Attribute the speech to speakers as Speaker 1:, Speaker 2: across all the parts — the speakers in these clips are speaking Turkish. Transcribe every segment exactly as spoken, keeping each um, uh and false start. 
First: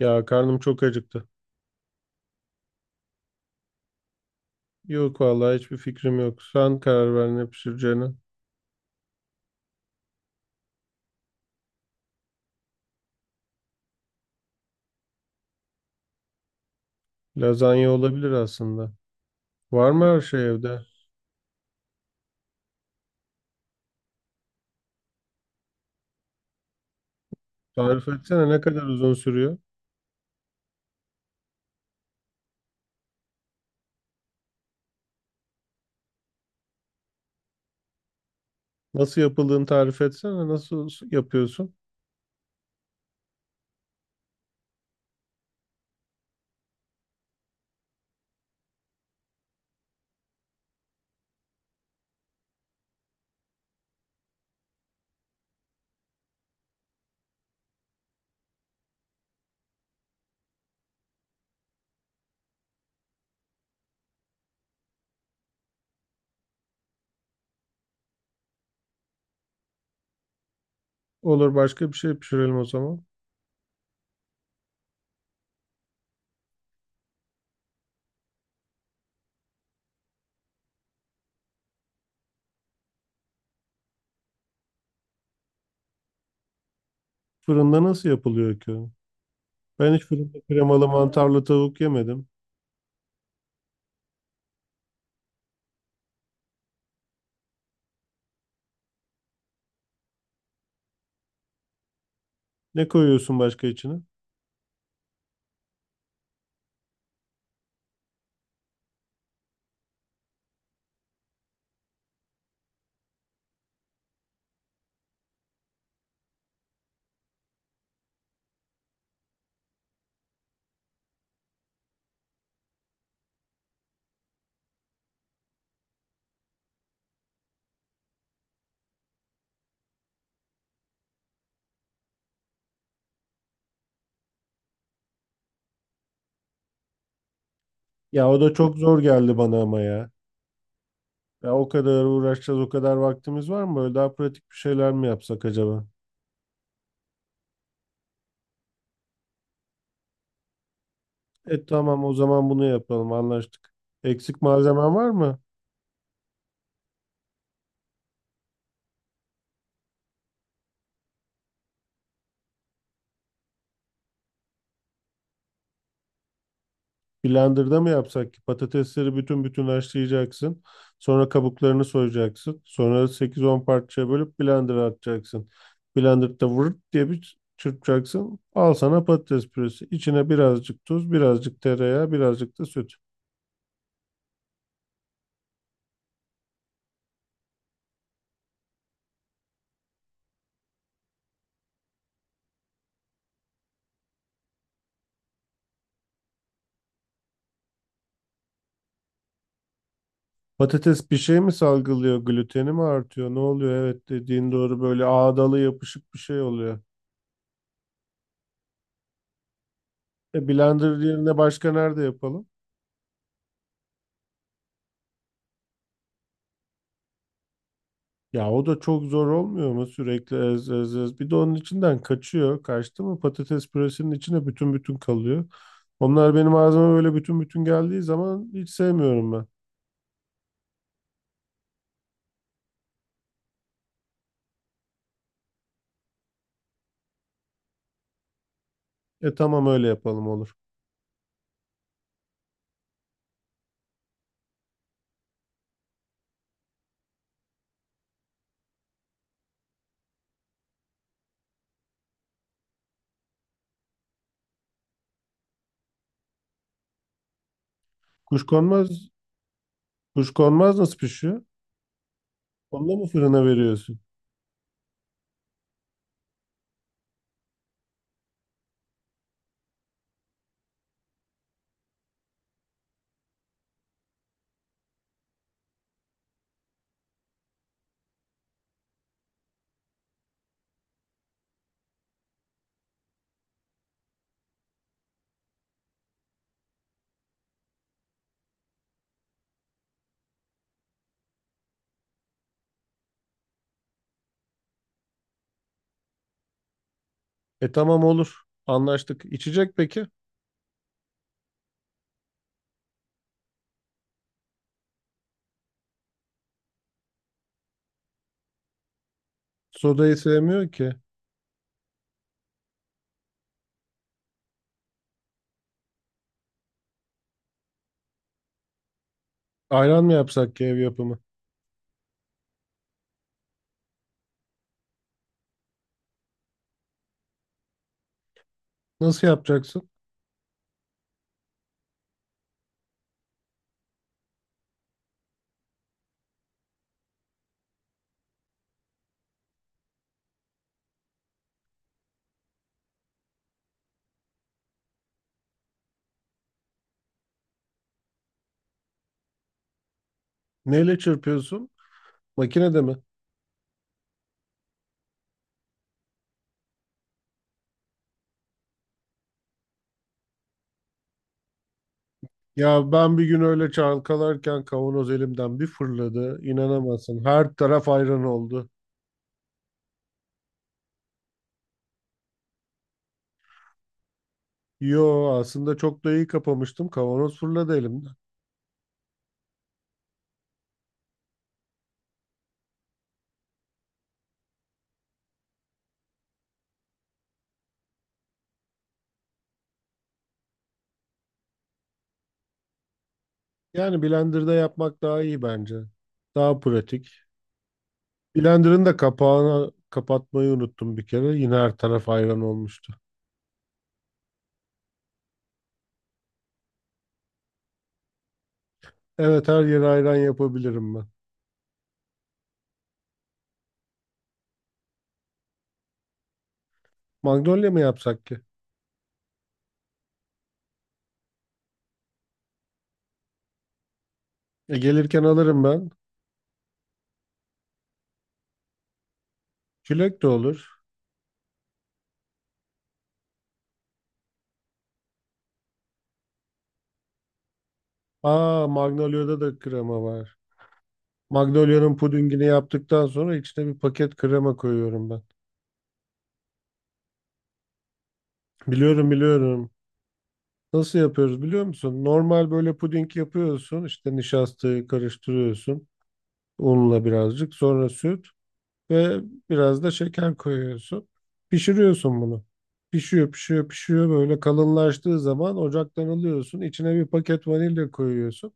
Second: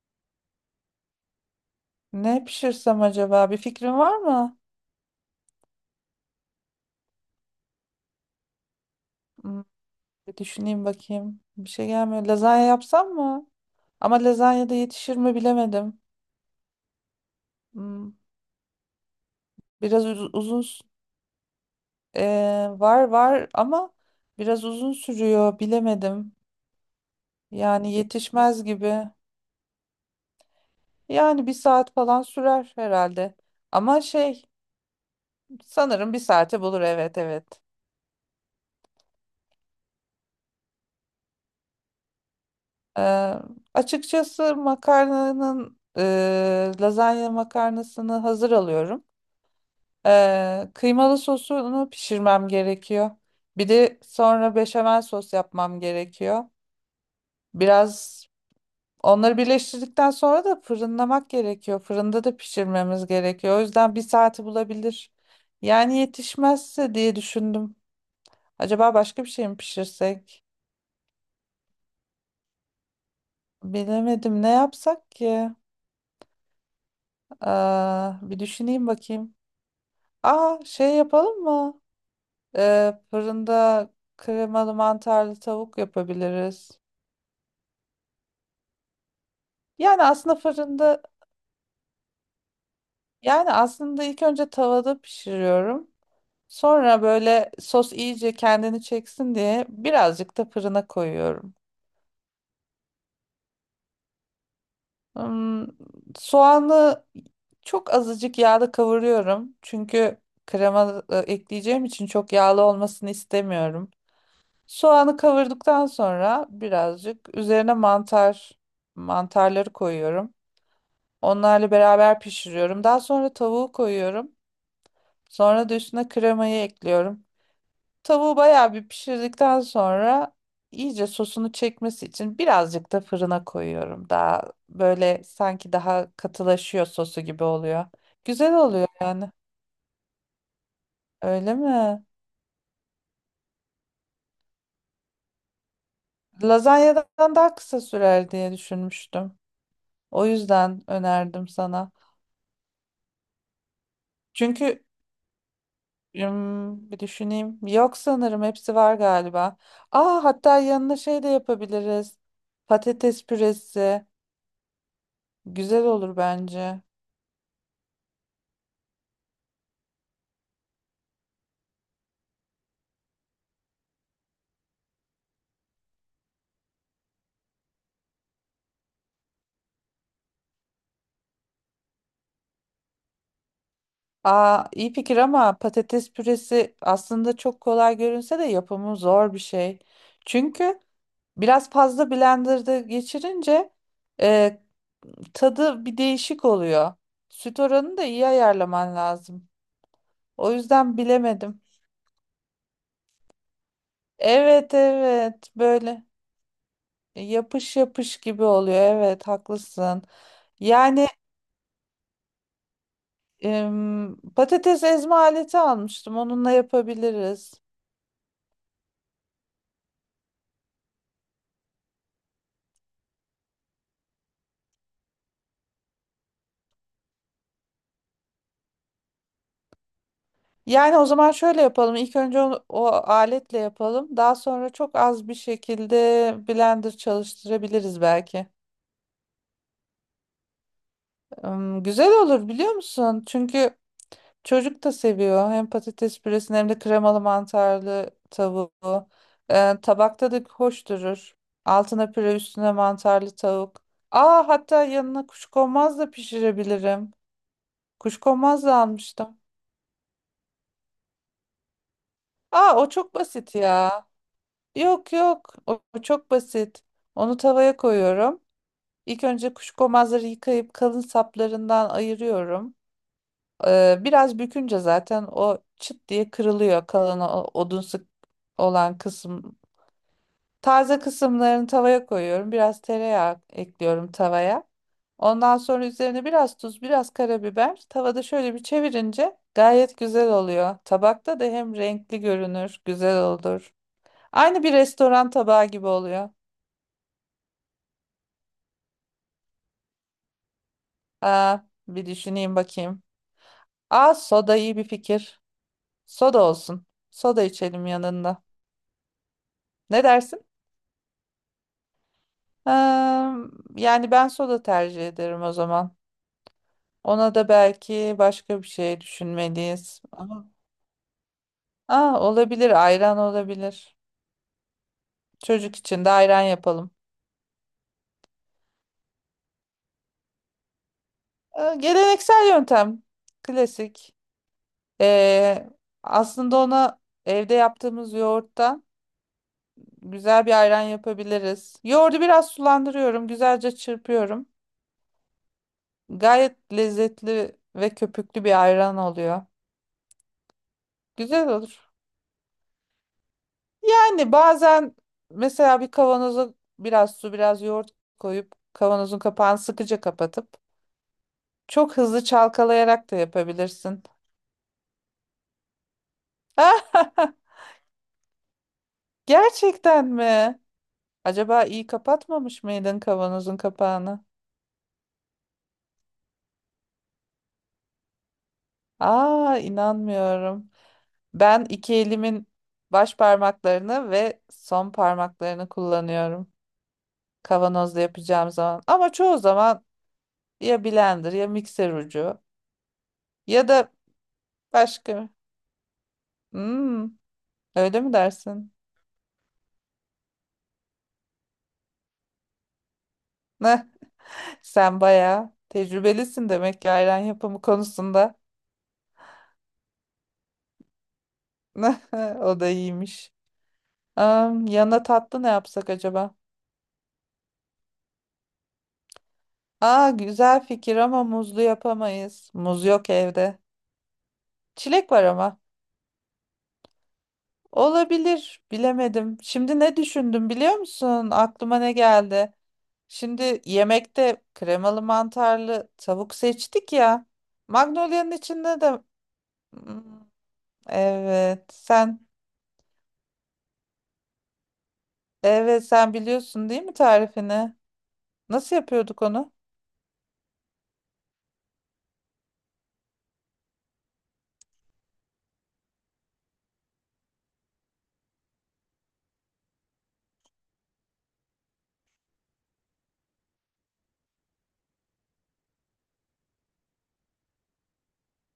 Speaker 1: Ya karnım çok acıktı.
Speaker 2: Ne pişirsem acaba? Bir fikrin var mı?
Speaker 1: Yok vallahi hiçbir fikrim yok. Sen karar ver ne pişireceğine.
Speaker 2: Hmm, bir düşüneyim bakayım. Bir şey gelmiyor. Lazanya yapsam mı? Ama lazanya da yetişir mi bilemedim.
Speaker 1: Lazanya
Speaker 2: Hmm,
Speaker 1: olabilir aslında. Var
Speaker 2: biraz
Speaker 1: mı her
Speaker 2: uz-
Speaker 1: şey
Speaker 2: uzun
Speaker 1: evde?
Speaker 2: s- ee, var var ama biraz uzun sürüyor bilemedim. Yani
Speaker 1: Tarif etsene ne
Speaker 2: yetişmez
Speaker 1: kadar
Speaker 2: gibi.
Speaker 1: uzun sürüyor?
Speaker 2: Yani bir saat falan sürer herhalde. Ama şey sanırım bir saate bulur, evet evet.
Speaker 1: Nasıl yapıldığını tarif etsene. Nasıl s- yapıyorsun?
Speaker 2: Ee, açıkçası makarnanın ee, lazanya makarnasını hazır alıyorum. Ee, kıymalı sosunu pişirmem gerekiyor. Bir de sonra beşamel sos yapmam gerekiyor. Biraz onları birleştirdikten sonra da fırınlamak gerekiyor. Fırında da pişirmemiz gerekiyor. O yüzden bir saati bulabilir. Yani yetişmezse diye düşündüm. Acaba başka bir şey mi pişirsek?
Speaker 1: Olur başka bir şey pişirelim o zaman.
Speaker 2: Bilemedim, ne yapsak ki? Aa, bir düşüneyim bakayım. Aa, şey yapalım mı? Ee, fırında kremalı mantarlı tavuk yapabiliriz.
Speaker 1: Fırında nasıl yapılıyor ki? Ben hiç
Speaker 2: Yani aslında
Speaker 1: fırında kremalı
Speaker 2: fırında,
Speaker 1: mantarlı tavuk yemedim.
Speaker 2: yani aslında ilk önce tavada pişiriyorum. Sonra böyle sos iyice kendini çeksin diye birazcık da fırına koyuyorum.
Speaker 1: Ne koyuyorsun başka içine?
Speaker 2: Hmm, soğanı çok azıcık yağda kavuruyorum. Çünkü krema e, ekleyeceğim için çok yağlı olmasını istemiyorum. Soğanı kavurduktan sonra birazcık üzerine mantar mantarları koyuyorum. Onlarla beraber pişiriyorum. Daha sonra tavuğu koyuyorum. Sonra da üstüne kremayı ekliyorum. Tavuğu bayağı bir pişirdikten sonra iyice sosunu çekmesi için birazcık da fırına koyuyorum. Daha böyle sanki daha katılaşıyor sosu gibi oluyor.
Speaker 1: Ya o da
Speaker 2: Güzel
Speaker 1: çok
Speaker 2: oluyor
Speaker 1: zor
Speaker 2: yani.
Speaker 1: geldi bana ama ya. Ya
Speaker 2: Öyle
Speaker 1: o
Speaker 2: mi?
Speaker 1: kadar uğraşacağız, o kadar vaktimiz var mı? Böyle daha pratik bir şeyler mi yapsak acaba?
Speaker 2: Lazanyadan daha kısa sürer diye düşünmüştüm. O yüzden önerdim
Speaker 1: E
Speaker 2: sana.
Speaker 1: tamam o zaman bunu yapalım, anlaştık. Eksik
Speaker 2: Çünkü
Speaker 1: malzemen var mı?
Speaker 2: ım, bir düşüneyim. Yok, sanırım hepsi var galiba. Aa, hatta yanına şey de yapabiliriz. Patates püresi. Güzel olur bence.
Speaker 1: Blender'da mı yapsak ki? Patatesleri bütün bütün haşlayacaksın. Sonra kabuklarını soyacaksın. Sonra sekiz on parçaya bölüp blender'a atacaksın. Blender'da vırt diye bir çırpacaksın. Al sana patates püresi. İçine birazcık tuz, birazcık tereyağı, birazcık da süt.
Speaker 2: Aa, iyi fikir ama patates püresi aslında çok kolay görünse de yapımı zor bir şey. Çünkü biraz fazla blenderda geçirince e, tadı bir değişik oluyor. Süt oranını da iyi ayarlaman lazım. O yüzden
Speaker 1: Patates bir şey mi
Speaker 2: bilemedim.
Speaker 1: salgılıyor? Gluteni mi artıyor? Ne oluyor? Evet, dediğin
Speaker 2: Evet
Speaker 1: doğru, böyle
Speaker 2: evet,
Speaker 1: ağdalı
Speaker 2: böyle
Speaker 1: yapışık bir şey oluyor.
Speaker 2: yapış yapış gibi oluyor. Evet, haklısın.
Speaker 1: E blender
Speaker 2: Yani
Speaker 1: yerine başka nerede yapalım?
Speaker 2: em, patates ezme aleti almıştım. Onunla yapabiliriz.
Speaker 1: Ya o da çok zor olmuyor mu sürekli ez ez ez. Bir de onun içinden kaçıyor. Kaçtı mı patates püresinin içine bütün bütün kalıyor. Onlar benim ağzıma böyle bütün bütün geldiği zaman hiç sevmiyorum ben.
Speaker 2: Yani o zaman şöyle yapalım. İlk önce onu- o aletle yapalım. Daha sonra çok az bir şekilde blender çalıştırabiliriz belki.
Speaker 1: E tamam öyle yapalım, olur.
Speaker 2: Im, güzel olur biliyor musun? Çünkü çocuk da seviyor. Hem patates püresini hem de kremalı mantarlı tavuğu. Ee, tabakta da hoş durur. Altına püre, üstüne mantarlı tavuk. Aa, hatta yanına kuşkonmaz da pişirebilirim. Kuşkonmaz da
Speaker 1: Kuşkonmaz,
Speaker 2: almıştım.
Speaker 1: kuşkonmaz nasıl pişiyor?
Speaker 2: Aa, o
Speaker 1: Onunla mı
Speaker 2: çok
Speaker 1: fırına
Speaker 2: basit ya.
Speaker 1: veriyorsun?
Speaker 2: Yok yok, o o çok basit. Onu tavaya koyuyorum. İlk önce kuşkonmazları yıkayıp kalın saplarından ayırıyorum. Ee, biraz bükünce zaten o çıt diye kırılıyor, kalın o- odunsu olan kısım. Taze kısımlarını tavaya koyuyorum. Biraz tereyağı ekliyorum tavaya. Ondan sonra üzerine biraz tuz, biraz karabiber. Tavada şöyle bir çevirince gayet güzel oluyor. Tabakta da hem renkli görünür, güzel olur. Aynı bir restoran tabağı gibi oluyor.
Speaker 1: E tamam, olur. Anlaştık. İçecek peki?
Speaker 2: Aa, bir düşüneyim bakayım. Aa, soda iyi bir fikir. Soda olsun. Soda içelim yanında. Ne
Speaker 1: Sodayı
Speaker 2: dersin?
Speaker 1: sevmiyor ki.
Speaker 2: Ee, yani ben soda tercih ederim o zaman. Ona da belki başka bir şey düşünmeliyiz.
Speaker 1: Ayran mı
Speaker 2: Ama
Speaker 1: yapsak ki ev yapımı?
Speaker 2: aa, olabilir, ayran olabilir. Çocuk için de ayran yapalım.
Speaker 1: Nasıl yapacaksın?
Speaker 2: Ee, geleneksel yöntem. Klasik. Ee, aslında ona evde yaptığımız yoğurttan güzel bir ayran yapabiliriz. Yoğurdu biraz sulandırıyorum, güzelce çırpıyorum. Gayet lezzetli ve köpüklü bir ayran oluyor.
Speaker 1: Neyle
Speaker 2: Güzel
Speaker 1: çırpıyorsun?
Speaker 2: olur.
Speaker 1: Makinede mi?
Speaker 2: Yani bazen mesela bir kavanoza biraz su, biraz yoğurt koyup kavanozun kapağını sıkıca kapatıp çok hızlı
Speaker 1: Ya
Speaker 2: çalkalayarak da
Speaker 1: ben bir gün öyle
Speaker 2: yapabilirsin.
Speaker 1: çalkalarken kavanoz elimden bir fırladı. İnanamazsın. Her taraf ayran oldu.
Speaker 2: Gerçekten mi? Acaba iyi kapatmamış mıydın kavanozun kapağını?
Speaker 1: Yo, aslında çok da iyi kapamıştım. Kavanoz fırladı elimden.
Speaker 2: Aa, inanmıyorum. Ben iki elimin baş parmaklarını ve son parmaklarını kullanıyorum kavanozda yapacağım zaman. Ama çoğu zaman ya blender, ya mikser ucu, ya da
Speaker 1: Yani blenderda yapmak daha
Speaker 2: başka.
Speaker 1: iyi bence. Daha pratik.
Speaker 2: Hmm, öyle mi dersin?
Speaker 1: Blenderın da kapağını kapatmayı unuttum bir kere. Yine her taraf ayran olmuştu.
Speaker 2: Sen bayağı tecrübelisin demek ki ayran yapımı konusunda.
Speaker 1: Evet, her yere ayran yapabilirim ben.
Speaker 2: O da iyiymiş. Am, yanına tatlı ne yapsak acaba?
Speaker 1: Magnolia mı yapsak ki?
Speaker 2: Aa, güzel fikir ama muzlu yapamayız. Muz yok evde.
Speaker 1: E,
Speaker 2: Çilek
Speaker 1: gelirken
Speaker 2: var ama.
Speaker 1: alırım ben.
Speaker 2: Olabilir, bilemedim. Şimdi ne
Speaker 1: Çilek de
Speaker 2: düşündüm biliyor
Speaker 1: olur.
Speaker 2: musun? Aklıma ne geldi? Şimdi yemekte kremalı mantarlı tavuk seçtik ya. Magnolia'nın
Speaker 1: Aa,
Speaker 2: içinde de.
Speaker 1: Magnolia'da da krema
Speaker 2: Hmm,
Speaker 1: var.
Speaker 2: evet
Speaker 1: Magnolya'nın
Speaker 2: sen
Speaker 1: pudingini yaptıktan sonra içine bir paket krema koyuyorum ben.
Speaker 2: evet sen biliyorsun değil mi tarifini? Nasıl
Speaker 1: Biliyorum,
Speaker 2: yapıyorduk onu?
Speaker 1: biliyorum. Nasıl yapıyoruz biliyor musun? Normal böyle puding yapıyorsun. İşte nişastayı karıştırıyorsun. Unla birazcık. Sonra süt ve biraz da şeker koyuyorsun. Pişiriyorsun bunu. Pişiyor pişiyor pişiyor, böyle kalınlaştığı zaman ocaktan alıyorsun. İçine bir paket vanilya koyuyorsun.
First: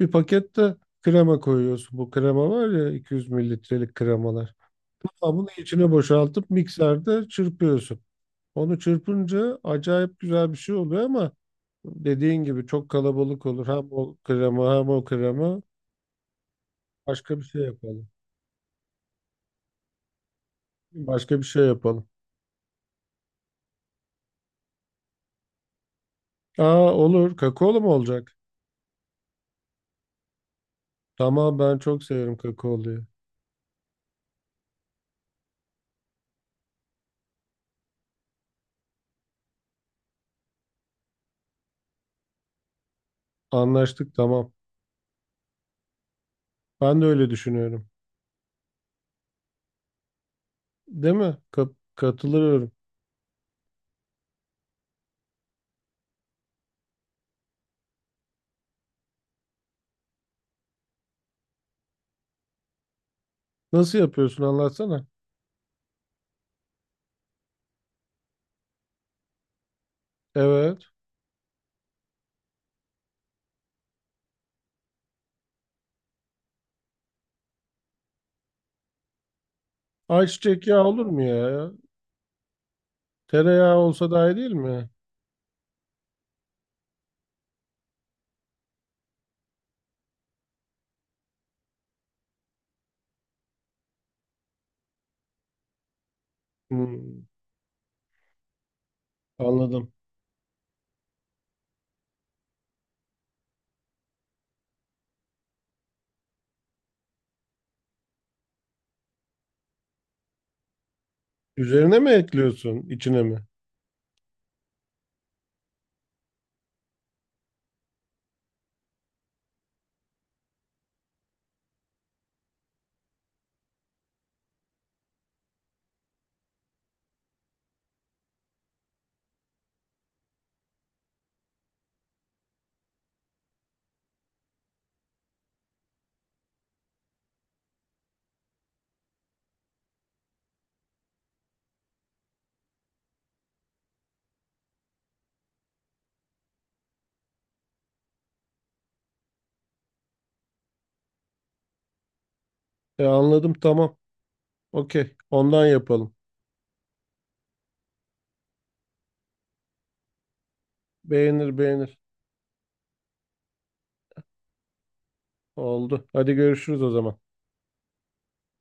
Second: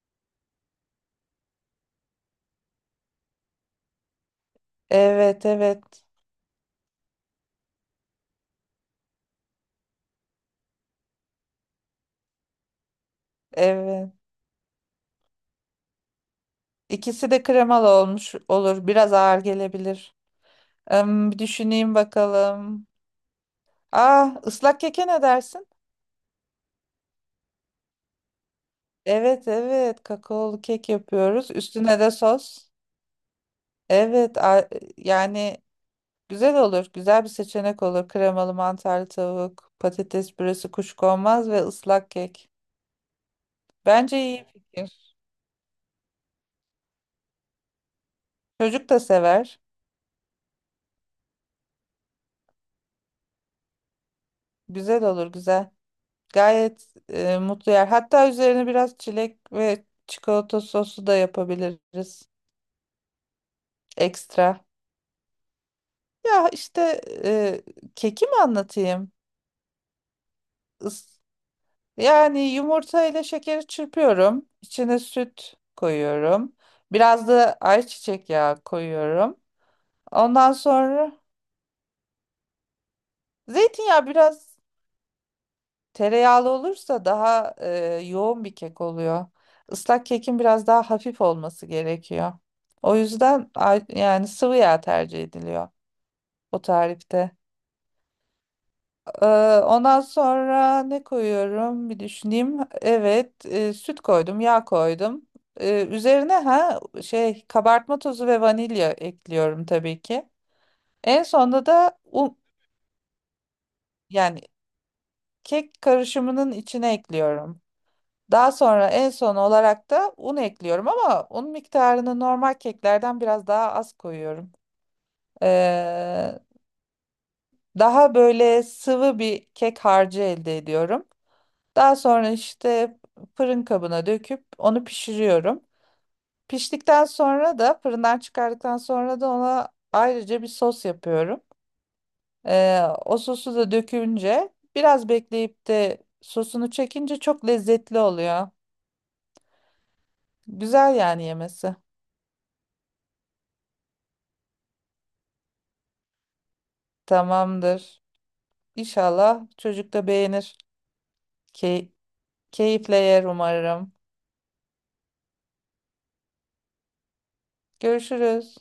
Speaker 1: Bir paket de krema koyuyorsun. Bu krema var ya, iki yüz mililitrelik kremalar.
Speaker 2: Evet
Speaker 1: Kabını içine
Speaker 2: evet
Speaker 1: boşaltıp mikserde çırpıyorsun. Onu çırpınca acayip güzel bir şey oluyor ama dediğin gibi çok kalabalık olur. Hem
Speaker 2: evet.
Speaker 1: o krema hem o krema.
Speaker 2: İkisi
Speaker 1: Başka bir
Speaker 2: de
Speaker 1: şey
Speaker 2: kremalı
Speaker 1: yapalım.
Speaker 2: olmuş olur. Biraz ağır gelebilir. Hmm,
Speaker 1: Başka
Speaker 2: bir
Speaker 1: bir şey
Speaker 2: düşüneyim
Speaker 1: yapalım.
Speaker 2: bakalım. Ah, ıslak keke ne dersin?
Speaker 1: Aa, olur. Kakaolu mu olacak?
Speaker 2: Evet evet, kakaolu kek yapıyoruz.
Speaker 1: Tamam, ben
Speaker 2: Üstüne
Speaker 1: çok
Speaker 2: de
Speaker 1: severim
Speaker 2: sos.
Speaker 1: kakaoluyu.
Speaker 2: Evet, a- yani güzel olur. Güzel bir seçenek olur. Kremalı mantarlı tavuk, patates püresi, kuşkonmaz ve ıslak kek.
Speaker 1: Anlaştık,
Speaker 2: Bence iyi
Speaker 1: tamam.
Speaker 2: fikir.
Speaker 1: Ben de öyle düşünüyorum.
Speaker 2: Çocuk da sever.
Speaker 1: Değil mi? Ka- katılıyorum.
Speaker 2: Güzel olur, güzel. Gayet e, mutlu yer. Hatta üzerine biraz çilek ve çikolata sosu da yapabiliriz.
Speaker 1: Nasıl yapıyorsun
Speaker 2: Ekstra.
Speaker 1: anlatsana.
Speaker 2: Ya işte e, keki mi anlatayım?
Speaker 1: Evet.
Speaker 2: Is yani yumurta ile şekeri çırpıyorum. İçine süt koyuyorum. Biraz da ayçiçek yağı koyuyorum. Ondan
Speaker 1: Ayçiçek yağı olur
Speaker 2: sonra
Speaker 1: mu ya? Tereyağı
Speaker 2: zeytinyağı
Speaker 1: olsa daha iyi değil
Speaker 2: biraz,
Speaker 1: mi?
Speaker 2: tereyağlı olursa daha e, yoğun bir kek oluyor. Islak kekin biraz daha hafif olması gerekiyor. O yüzden a- yani sıvı yağ tercih ediliyor o
Speaker 1: Hmm,
Speaker 2: tarifte. Ee,
Speaker 1: anladım.
Speaker 2: ondan sonra ne koyuyorum bir düşüneyim. Evet, e, süt koydum, yağ koydum. Ee, üzerine ha, şey, kabartma tozu ve vanilya ekliyorum tabii ki. En sonunda
Speaker 1: Üzerine
Speaker 2: da
Speaker 1: mi
Speaker 2: un,
Speaker 1: ekliyorsun, içine mi?
Speaker 2: yani kek karışımının içine ekliyorum. Daha sonra en son olarak da un ekliyorum ama un miktarını normal keklerden biraz daha az koyuyorum. Ee, daha böyle sıvı bir kek harcı elde ediyorum. Daha sonra işte fırın kabına döküp onu pişiriyorum. Piştikten sonra da fırından çıkardıktan sonra da ona ayrıca bir sos yapıyorum. Ee, o sosu da dökünce biraz bekleyip de sosunu çekince çok lezzetli oluyor. Güzel yani yemesi.
Speaker 1: E anladım, tamam. Okey. Ondan yapalım.
Speaker 2: Tamamdır. İnşallah çocuk da beğenir.
Speaker 1: Beğenir
Speaker 2: Key
Speaker 1: beğenir.
Speaker 2: keyifle yer umarım.
Speaker 1: Oldu. Hadi görüşürüz o zaman.
Speaker 2: Görüşürüz.